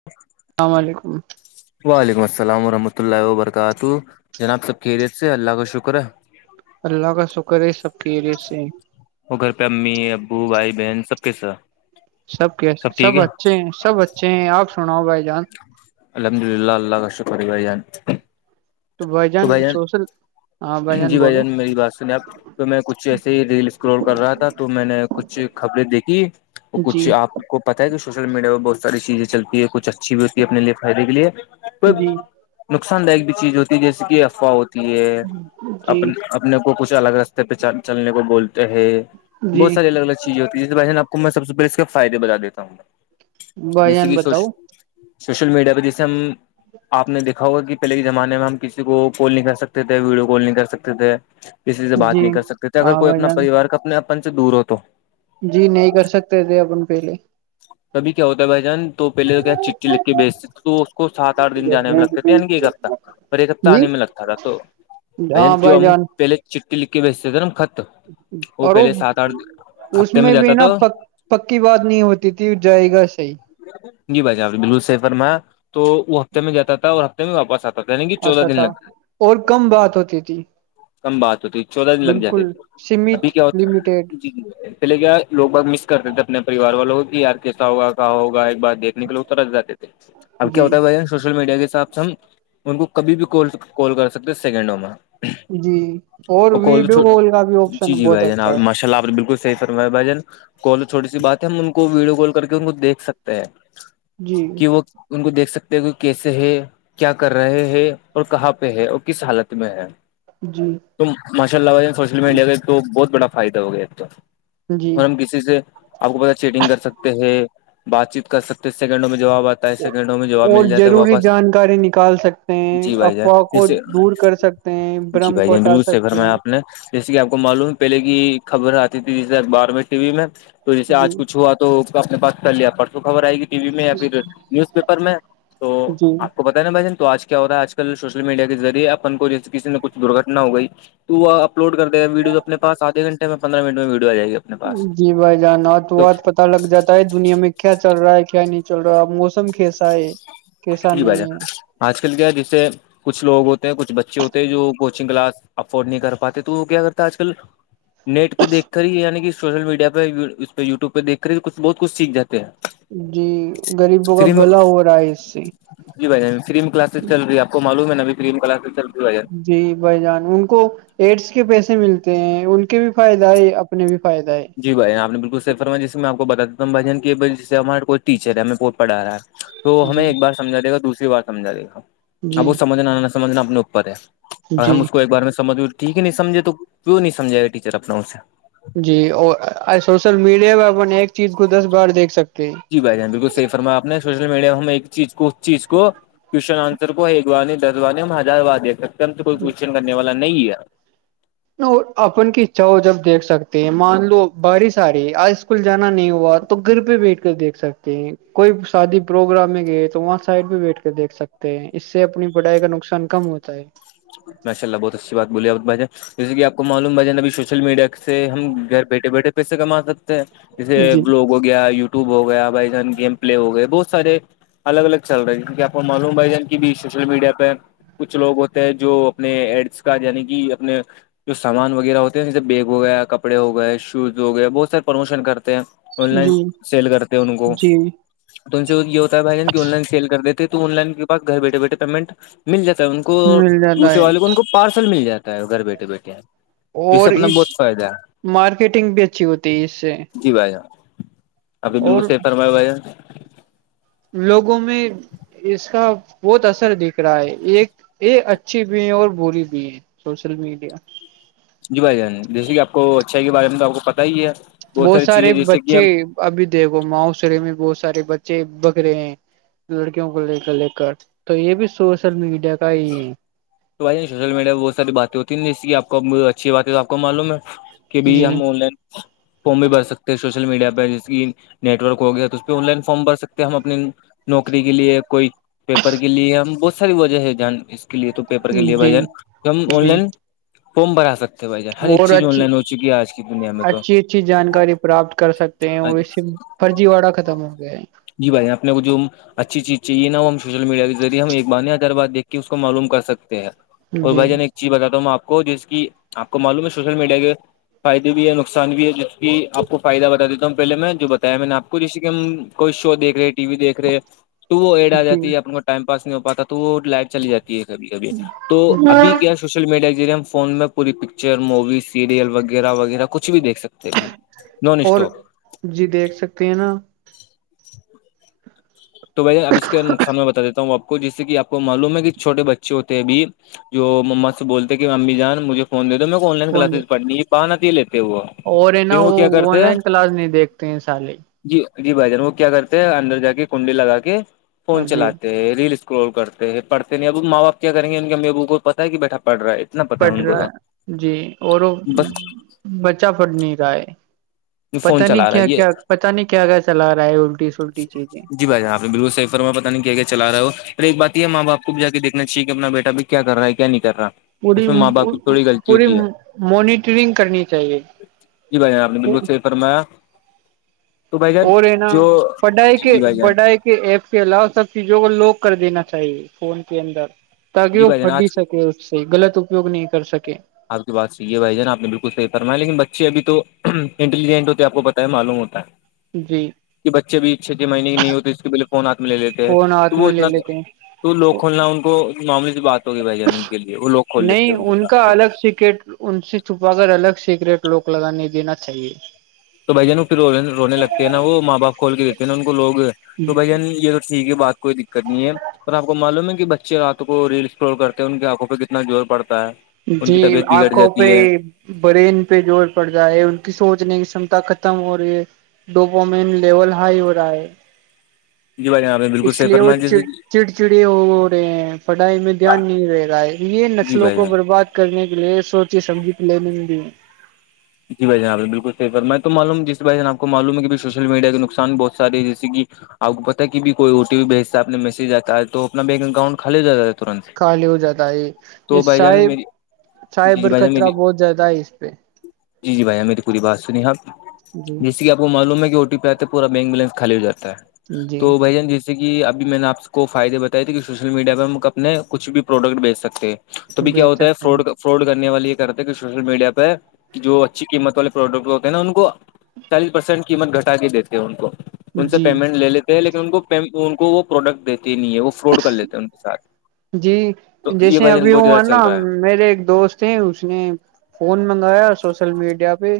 [inaudible] اسلام علیکم وعلیکم السلام ورحمۃ اللہ وبرکاتہ جناب سب خیریت سے اللہ کا شکر ہے اللہ کا شکر ہے سب کی ایریت سے وہ گھر پہ امی ابو بھائی بہن سب کے سات سب کی سب اچھے ہیں سب اچھے ہیں آپ سناؤ بھائی جان الحمد للہ اللہ کا شکر بان تو بھائی جان سوشل ہاں بھائی جی بھ بولو جان میری بات سنیں آپ تو میں کچھ ایسے ہی ریل اسکرول کر رہا تھا تو میں نے کچھ خبریں دیکھی وہ جی کچھ آپ کو پتا ہے کہ سوشل میڈیا میں بہت ساری چیزیں چلتی ہے کچھ اچھی بھی ہوتی ہے اپنے لیے فائدے کے لیے کو جی نقصان داک بھی چیز ہوتی ہے جیسے کہ افواہ ہوتی ہے اپ جی اپنے کو کچھ الگ رستے پہ چلنے کو بولتے ہیں جی بہت ساری الگ الگ چی ہوتی ہے جس ب آپ کو میں سب سے پہلے اس کے فائدے بتا دیتا ہوںا بھائی جیسے جان کہ سو بتاؤ سوشل میڈیا پر دی س ہم آپ نےیکا ہوا کہ پہل کے زمانے میں ہم کسی کو کال نہیں کر سکتے تھے ویڈیو کالن کر سکتے تھے کسی سے بات جی نہیں کر سکتے تھے اگر ہاں کوئی بھائی اپنا جان پریوار کا اپنے اپن سے دور ہو تو جی نہیں کر سکتے تھے اپن پہلے کبھی کیا ہوتا ہے بھائی جان تو پہلے کیا چٹی لکھ کے بیچتی تھی تو اس کو سات آھ دنانے میں لگتے تھے عنی یہ کرتا ایک ہفتہ جی آنے میں لگتا تھا تو ب ہاں جو بھائی ہم جان پہلے چٹٹی لکھ کے بیستے تھے نا خت اور وہ اس ہفتے میں جاتا بھی نا تو پ پکی بات نہیں ہوتی تھی جائے گا صحیح جی بھائی جاناںپ نے بالکل سیفرما تو وہ ہفتے میں جاتا تھا اور ہفتے میں واپس آتا تھا یعنی کہ اھ چودہ دن تھا لگتے اور کم بات ہوتی تھی کم بات ہوتی ہے چودہ دن لگ جاتے بالکل تھے سیمت ابھی کیا ہوتا لمیٹیڈ ج ج پے کیا لگ بہت مس کرتے تھے اپنے پریوار والوں یار کیسا ہوگا کہاں ہوگا ایک بات دیکھنے کے لیے اترس جاتے تھے اب کیا جی ہوتا ہے بھائی سوشل میڈیا کے حساب سے ہم ان کو کبھی بھی کال کر سکتے سیکنڈوں میں جی اور کو تو ویڈیو چوٹ کال کا بھی آپشن جی جی بہت بھائی جان اچھا ہے ماشاء اللہ آپ بالکل صی فرمایا بھائی جان کوال چھٹی سی بات ہے ہم ان کو ویڈیو کال کر کے ان کو دیکھ سکتے ہیں جی کہ وہ ان کو دیکھ سکتے ہیں کہ کیسے ہے کیا کر رہے ہیں اور کہاں پہ ہے اور کس حالت میں ہے جی تو ماشاء اللہ ب سوشل میڈیا کا ایک تو بہت بڑا فائدہ ہو گیا تو جی اور ہم کسی سے آپ کو پتا چیٹنگ کر سکتے ہیں بات چیت کر سکتے سیکنڈوں میں جواب آتے اٹھائیس سیکنڈوں میں جواب اور مل جاتا ہے ضروری واپس جانکاری نکال سکتے ہیں جی بھائی جان افواہ کو اسے دور کر سکتے ہیں جی برم بھائی کو جان ہٹا بالکل سے گھر سکتے میں ہیں آپ نے جیسے کہ آپ کو معلوم ہے پہلے کی خبر آتی تھی جس بار میں ٹی وی میں تو جیے جی آج کچھ ہوا تو اپنے پاس کر لیا پرسوں خبر آئے گی ٹی وی میں یا پھر نیوز پیپر میں تو جی آپ کو پتا ا بھائی جن تو آج کیا ہوتا ہے آج کل سوشل میڈیا کے ذریعے اپن کو جیس کسی نے کچھ درگھٹنا ہو گئی تو وہ اپ لو کرے گ ویڈیز اپنےاسدھے گنٹے پندہ منٹ میں وی آ جائے گا جی بھائی جانا تو ب پتتا لگ جاتا ہے دنیا میں کیا چل رہا ہے کیا نہیں چل رہا موسم کیسا ہے کیسا جی بھائی جان نہیں ہے آج کل کیا ہے جسے کچھ لوگ ہوتے ہیں کچھ بچے ہوتے ہیں جو کوچنگ کلاس افورڈ نہیں کر پاتے تو وہ کیا کرتا آج کل نٹ پہ دیک کر ہی عنی کہ سوشل میڈیا پہ اس پہ یوٹیو پہ دیک کر ہیچھ بہت کچھ سیکھ جات ہے جی غریبوں کا میں بھلا ہو رہا ہے اس سے جی بھائی فریلم کلاسز چ رہی آپ کو معلوم ہے نبھی فلم کلاسز چل رہی بھائی جان جی بھائی جان ان کو ایڈس کے پیسے ملتے ہیں ان کے بھی فائد ہے اپنے بھی فائد ہے جی بھائین آپ نے بالکل سی فرما جسے میں آپ کو بتا دی ہوں بھ کہ جے ہمارے کوئی ٹیچر ہے ہمیں پوت پڑھا ہے تو ہمیں جی ایک بار سمجھا دے گا دوسری بار سمجھا دے گا اب جی وہ سمجھنا نہ سمجھنا اپنے اوپر ہے اور ہم جی اس کو ایک بار میں سمجھ گئے ٹھیک ہے نہیں سمجھے تو کیوں نہیں سمجھائے گا ٹیچر اپنا اس سے جی اور سوشل میڈیا پر اپن ایک چیز کو دس بار دیکھ سکتے ہیں جی بھائی جان بالکل صحیح فرما آپ نے سوشل میڈیا میں ہم ایک چیز کو اس چیز کو کوشچن آنسر کو ایک بار نہیں دس بار نہیں ہم ہزار بار دے سکتے ہیں ہم تو کوسچن کرنے والا نہیں ہے [inaudible] اپن کی اچھا ہو جب دیکھ سکتے ہیں مان لو بارش آ رہی ہے تو آج اسکول جانا نہیں ہوا تو گر پہ بیٹھے کر دیکھ سکتے ہیں کوئی شادی پروگرام میں گئے تو وہاں سائڈ پہ بیٹھ کر دیکھ سکتے ہیں اس سے اپنی پڑھائی کا نقصان کم ہوتا ہے ماشاء اللہ بہت اچھی بات بولی آپ نے بھائی جان جیسے کہ آپ کو معلوم بھائی جان ابھی سوشل مڈیا کا سے ہم گھر بیٹھے بیٹھے پیسے کما سکتے ہیں جیسے جی بلاگ ہو گیا یوٹیوب ہو گیا بھائی جان گیم پلے ہو گئے بہت سارے الگ الگ چل رہی ہے کیونکہ آپ کو معلوم بھائی جان کہ ابھی سوشل میڈیا پہ کچھ لوگ ہوتے جو اپنے ایڈس کا یعنی کہ اپنے جو سامان وغیرہ ہوتے ہیں جیسے بیگ ہو گیا کپڑے ہو گئے شوز ہو گیا بہت سارے پروموشن کرتے ہیں آن لائن جی سیل کرتے ہیں ان کو جی تو ان سے یہ ہوتا ہے بھائی جان آن لائن سیل کر دیتے تو آن لائن کے گھر بیٹھے بیٹھے پیمنٹ مل جاتا ہے ان کو مل جاتا دوسرے ہے والے کو ان کو پارسل مل جاتا ہے گھر بیٹھے بیٹھے سے اور اپنا اس بہت فائدہ ہے مارکیٹنگ بھی اچھی ہوتی ہے اس سے جی بھائی جان آپ نے بالکل اور صحیح فرمایا بھائی جان لوگوں میں اس کا بہت اثر دکھ رہا ہے ایک یہ اچھی بھی ہے اور بری بھی ہیں سوشل میڈیا جی بھائی جان جیسے کہ آپ کو اچھائی کے بارے میں تو آپ کو پتا ہی ہے بہت ساری چیزیں سارے جیسے کہ بچے ہم ابھی دیکھو معاشرے میں بہت سارے بچے بکرے ہیں لڑکیوں کو لے کر لے کر تو یہ بھی سوشل میڈیا کا ہی تو بھائی نہیں سوشل میڈیا میں بہت ساری باتیں ہوتی ہیں جیس آپ کو اچھی بات ہے تو آپ کو معلوم ہے کبھی جی ہم آن لائن فارم بھی بھر سکتے ہیں سوشل میڈیا پہ جیسے کہ نیٹ ورک ہو گیا تو اس پہ آن لائن فارم بھر سکتے ہیں ہم اپنی نوکری کے لیے کوئی پیپر کے لیے ہم بہت ساری وجہ ہے اس کے لیے تو پیپر کے لیے بھائی جی جان ہم آن جی لائن فارم بھرا سکتے ہیں بھائی جان ہر ایک اور چیز آن اچھی لائن ہو چکی ہے آج کی دنیا میں تو اچھی اچھی جانکاری پراپت کر سکتے اس فرجی واڑا ختم ہو گیا ہے جی بھائی آپ کو جو اچھی چیز چاہیے نا وہ ہم سوشل میڈیا کے ذریعے ہم ایک بار نہت ہزار بار دیکھ کے اس کو معلوم کر سکتے ہیں ہے اور جی بھائی جان ایک چیز بتاتا ہوں میں آپ کو جس کی آپ کو معلوم ہے سوشل میڈیا کے فائدے بھی ہے نقصان بھی ہے جس کی آپ کو فائدہ بتا دیتا ہوں پہلے میں جو بتایا میں نے آپ کوئی جیسے کہ ہم کوئی شو دیکھ رہے ٹی وی دیکھ رہے تو وہ ایڈ آ جی جاتی ہے اپ کو ٹائم پاس نہیں ہو پاتا تو وہ لائٹ چلی جاتی ہے کبھی کبھی تو ابھی کیا سوشل میڈیا کے ذریعے ہم فون میں پور پکچر موویز سیریل وغیرہ وغیرہ کچھ بھی دیکھ سکتے ہیں نان اور اسٹاپ جی دیکھ سکتے ہیں نا تو بھائی جان اب اس کے نقصان میں بتا دیتا ہوں آپ کو جس سے کہ آپ کو معلوم ہے کہ چھٹے بچے ہوتے ہیں ابھی جو مما سے بولتے کہ ممی جان مجھے فون دے دو میں کو آن لائن فون کلاسز پڑنی بہانے سے لیتے ہیں وہ اور ہے نا لیکن کیا وہ آن کرتے ہیں لائن کلاس نہیں دیکھتے ہیں سالے جی جی بھائی جان وہ کیا کرتے ہیں اندر جا کے کنڈی لگا کے ہاں فون جی چلاتے ہیں ریلس اسول کرتے ہیں پڑتے نہیں اب ماں بپ کیا کریں گے انن امی ابو کو پتا ہے کہ بیٹھا پڑ رہا ہے اتنا پتا پڑ ہے ان کو رہا تو جی اور بس بچا پڑ نہیں رہا ہے فون پتا نہیں چلا رہا کیا ہے یہ کیا پتا نہیں کیا کیا چلا رہا ہے الٹی سلٹی چیزیں جی بائیان آپ بالکل سفر میں پہ نہیں کیا چلا رہا ہو پھر ایک بات یہ ماں بپ کو بھی جا کے دیکنا چاہیے کہ اپنا بیٹا بھی کیا کر رہا ہے کیا نہیں کر رہا پوری اس میں ماں باپ کی تھوڑی غلطی پوری ہوتی ہے موانیٹرنگ کرنی چاہیے جی بھائی آپ نے بالکل صحی فرمایا تو بھائی جان اور رہ ہے ن جو بڈا جی ایک جی بھائی جان بڈا ایک کے ایپ کے علاوہ سب چیزوں کو لوک کر دینا چاہیے فون کے اندر تاکہ جی وہ بھائی جان آج پھڈی سکے اس سے غلط اپیوگ نہیں کر سکے آپ کی بات صحی ہے بھائی جان آپ نے بالکل صح فرما ہے لیکن بچے ابھی تو اننٹیلیجنٹ ہوتے ہیں آپ کو پتہ ہے معلوم ہوتا ہے جی کہ بچے بھی چھ چھ مہینے کی نہیں ہوتے اس کے پہلے فون ہاتھ میں لے لیتے ہیں فون تو ہاتھ وہ میں لے اتنا لیتے ہیں تو لوک کھولنا ان کو معاملے سے بات ہوگی بھائی جان ان کے لیے وہ لو نہیں ان کا الگ سکٹ ان سے چھپا کر الگ سیکریٹ لوک لگانے دینا چاہیے تو بھائی جن پھر رونے لگتے ہیں نا وہ ماں باپ کھول کے دیتے ہیں نا ان کو لوگ تو بھ جن یہ ٹھیک ہے بات کوئی دقت نہیں ہے اور آپ کو معلوم ہے کہ بچے رات کو ریلس ف کرتے ہیں ان کی آنکھوں پہ کتنا زور پڑتا ہے ان جی کی طبیعت آپ بگڑ کو پہ جاتی ہے برین پہ زور پڑ رہا ہے ان کی سوچنے کی کمتا ختم ہو رہی ہے ڈپو مین لیول ہائی ہو رہا ہے ہم بالکل سیفر جی چڑ چڑی ہو رہے ہیں پڑھائی میں دھیان نہیں رہے رہا ہے یہ جی نسلوں بھائی کو جان برباد کرنے کے لیے سوچی سمجھی پلاننگ بھی جی بھ جب بالکل سیر میں تو معلوم جس بن آپ کو معلوم ہے کہ سوشل میڈیا کے نقصان بہت سارے ہے جیے کہ آپ پتتا کہ بھی کوئی او ٹی پی بھیجتا ہے اپنے میسج آتا ہے تو اپنا بینک اکاؤنٹ کالے جاتا ترنت خالی ہو جاتا ہے یہ تو بھائی جان صاحب میری جی جی سائبر بھائی جان خطرہ میری بہت زیادہ ہے اس پہ جی جی بھیا میری پوری بات سنی آپ جی جیسے کہ آپ معلوم ہے کہ او ٹی پی آتے پور بینک بیلنس خالی ہو جاتا ہے جی تو بھ جان جس جیسے کہ ابھی میں نے آپ کو فائدے بتائے تھے کہ سوشل میڈیا پہ ہم اپنے کچھ بھی پروڈکٹ بیچ سکتے ہیں توبھی کیا بیچ ہوتا ہے ف سکتے ہیں فراڈ کرنے والے یہ کرتے ہیں سوشل میڈیا پہ جو اچھی قیمت والے پروڈکٹ ہوتے ہیں نا ان کو چالیس پرسینٹ قیمت گھٹا کے دیتے ہیں ان کو ان سے جی پیمنٹ لے لیتے ہیں لیکن ان ان کو وہ پروڈکٹ دیتے ہی نہیں ہے فراڈ کر لیتے ہیں ان کے ساتھ جی تو یہ جیسے بھائی جان ابھی ہ بہت زیادہ ہے چل نا رہا میرے ایک دوست تھے اس نے فون منگایا سوشل میڈیا پہ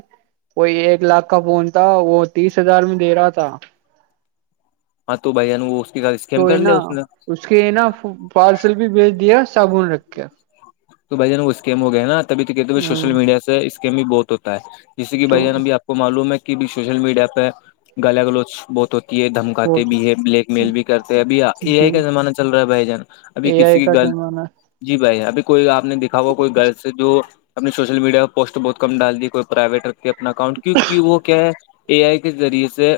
وہ ایک لاکھ کا فون تھا وہ تیس ہزار میں دے رہا تھا ہاں تو بھائی ن تو ہے نا اس کے نا پارسل بھی بھیج دیا صابن رکھ کے تو بھائی ج ن وہ اسکیم ہو گیا نا تبھی تو کہتے سوشل ہوں، میڈیا سے اسکیم بھی بہت ہوتا ہے جس کہ تو بھان اب بھی آپ کو معلوم ہے کہ بھی سوشل میڈیا پہ گلا گلوچ بہت ہو یہ دھمکاتے بہت بھی ہے بلیک میل بھی کرتے اب اے آئی جی کا زمانہ چل رہا ہے بھائی جان ابھی اے کسی آئی کی کا غلط زمانہ جی بھائی ابھی کوئی آپ نے دیککھا ہوا کوئی غلط سے جو ہم نے سوشل میڈیا پوسٹ بہت کم ڈال دی ہے کوئی پرائیویٹ رکھتی ہے اپنا اکانٹ کیونک وہ کیا ہے اے آئی کے ذریعے سے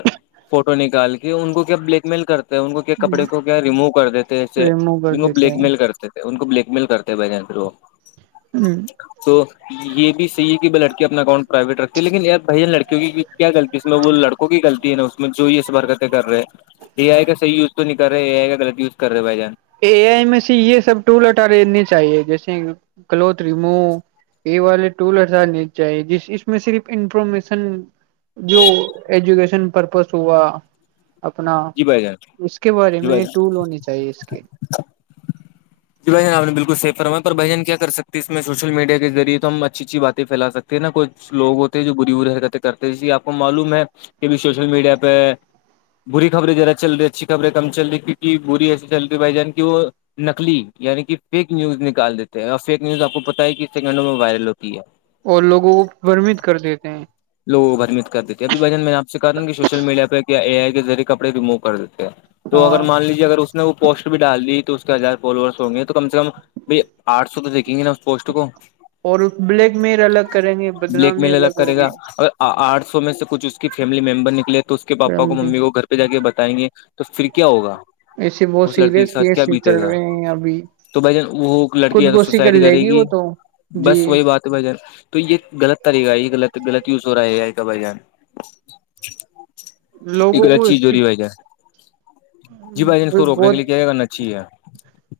فوٹو نکال کے کہ ان کو کیا بلیک میل کرتے ہیں ان کو کیا کپڑے کو کیا ریموو کر دیتے ہیںے ریمو کر جن کو دیتے بلیک میل کرتے ان کو بلیک میل کرتے ہیں بھائی جان پھر وہ ہوں تو یہ بھیحیح ہے کہ لڑکی اپنا اکانٹ پرائیویٹ رکھتی ہے لن ی بھیا لڑی کی کیا غط ہے اس میں وہ لڑک کی غطتی ہے نا اس میں جو یہ س برکتیں کر رہے ہیں اے آئی کاحی یو تو نہیں کر رہے آئی کاغلط وز کر رہے بھائی جان اے آئی میں سے یہ سب ٹول ہٹارےنی چاہیے جیسے کلوتھ ریمو پ والے ٹول اس آنے چاہیے جس اس میں صرف انفارمیشن جو ایجوکیشن پرپز ہوا اپنا جی بھائی جان اس کے بارے جی بھائی میں جان ٹول ہونی چاہیے اس کے ج بھائین آ نے بالکل سی فرما ہے بائین کیا کرک ہے اس میں سوشل میڈ کے ریعے تو ہم اچھی اچھی باتیںھیلا سک ہیں نہ کوئی لوگ ہوتے ہیں جو بری برری حرکتیں کرتے جیے آپ کو معلوم ہے کہبھی سوشل میڈیا پہ بری خبریں ذردا چل رہی ہے اچھی خبریں کم چل رہی ہے کیونکہ بری ایسی چل رہی ہے بائی جان کی وہ نکلی یعنی کہ فیک نیوز نکال دیتے ہیں اور فیک نیوز آپ کو پتہ ہے کس سیکنڈوں میں وائرل ہوتی ہے اور لوگوں کو بمت کر دیتے ہیں لوگ بھرمت کر دیتے ہے اب بھائی جان میں آ سے کہا دوں کہ سوشل میڈیا پہ کیا اے آئی کےذریعے کپڑے ریمو کر دیتے ہیں تو ہاں اگر مان لیجیے اگر اس نے وہ پوسٹر بھی ڈال دی تو اس کے ہزار فالوور تو گے تو کم سے کم بائی آٹھ سو تو دیکھیں گے نا اس پوسٹ کو اور بلیک مئر الگ کریں گے بدنامی الگ ہوگی آٹ سو میں سے کچھ اس کی فیملی ممبر نکلے تو اس کے پاپا کو ممی کو گھر پہ جا کے بتائیں گے تو پھر کیا ہوگا ایسے بہت اس لڑکی سیریس کے ساتھ کیس کیا چل بیتے گا رہے ہیں ابھی تو بھائی جن وہ لڑکی خود ہے تو گوشی کر سوسائڈ لے کرے گی وہ تو جی بس وہی بات بھائی جان تو یہ غلط طریقہ ہے یہغل غلط یوز ہو رہا ہے گ کا بھ جان ایک لوگوں با کو چیز اس کی جوریی ہوئے جائے جی بائی جان اس کو روکنے کے لی بہت کیا ہے کرنا اچاہی ہے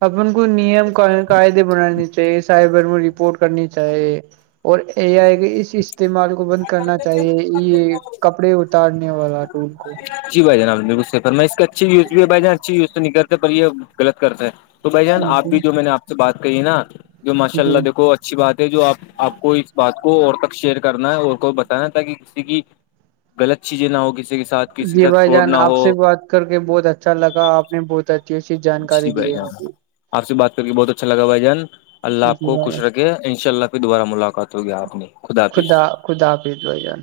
اپن کو نیم قائدے بنانے چاہیے سائبر میں رپورٹ کرنی چاہیے اور یہ آئے کہ اس استعمال کو کو بند کرنا چاہیے یہ کپڑے اتارنے والا ٹول کو جی بھائی جنابالل سفر میں اس کا اچھی یوز بھی ہے بھائی جان اچھی یوز نہیں کرتے پر یہ غلط کرتا ہے تو بھائی جان آپ جی بھی جو میں نے آپ سے بات کر ہے نا جو ماشاء اللہ جی دیکو اچھی بات ہے جو آپ آپ کو اس بات کو اور تک شیئر کرنا ہے اور کو بتانا تاکہ کسی کی غط چیزیں نہ ہو کسی کے ساتھ کسی جی کے ساتھ بھائی فراڈ جان نہ آپ ہو سے بات کر کے بہت اچھا لگا آپ نے بہت اچھا جی بھ جان آپ سے بات کر کے بہت اچھا لگا بھ جان اللہ آپ جی کو بھائی خوش جان، رکھ ان شاء اللہ پھر دوبارہ ملاقات ہو گیا آپ نے خدا خداف بھ جان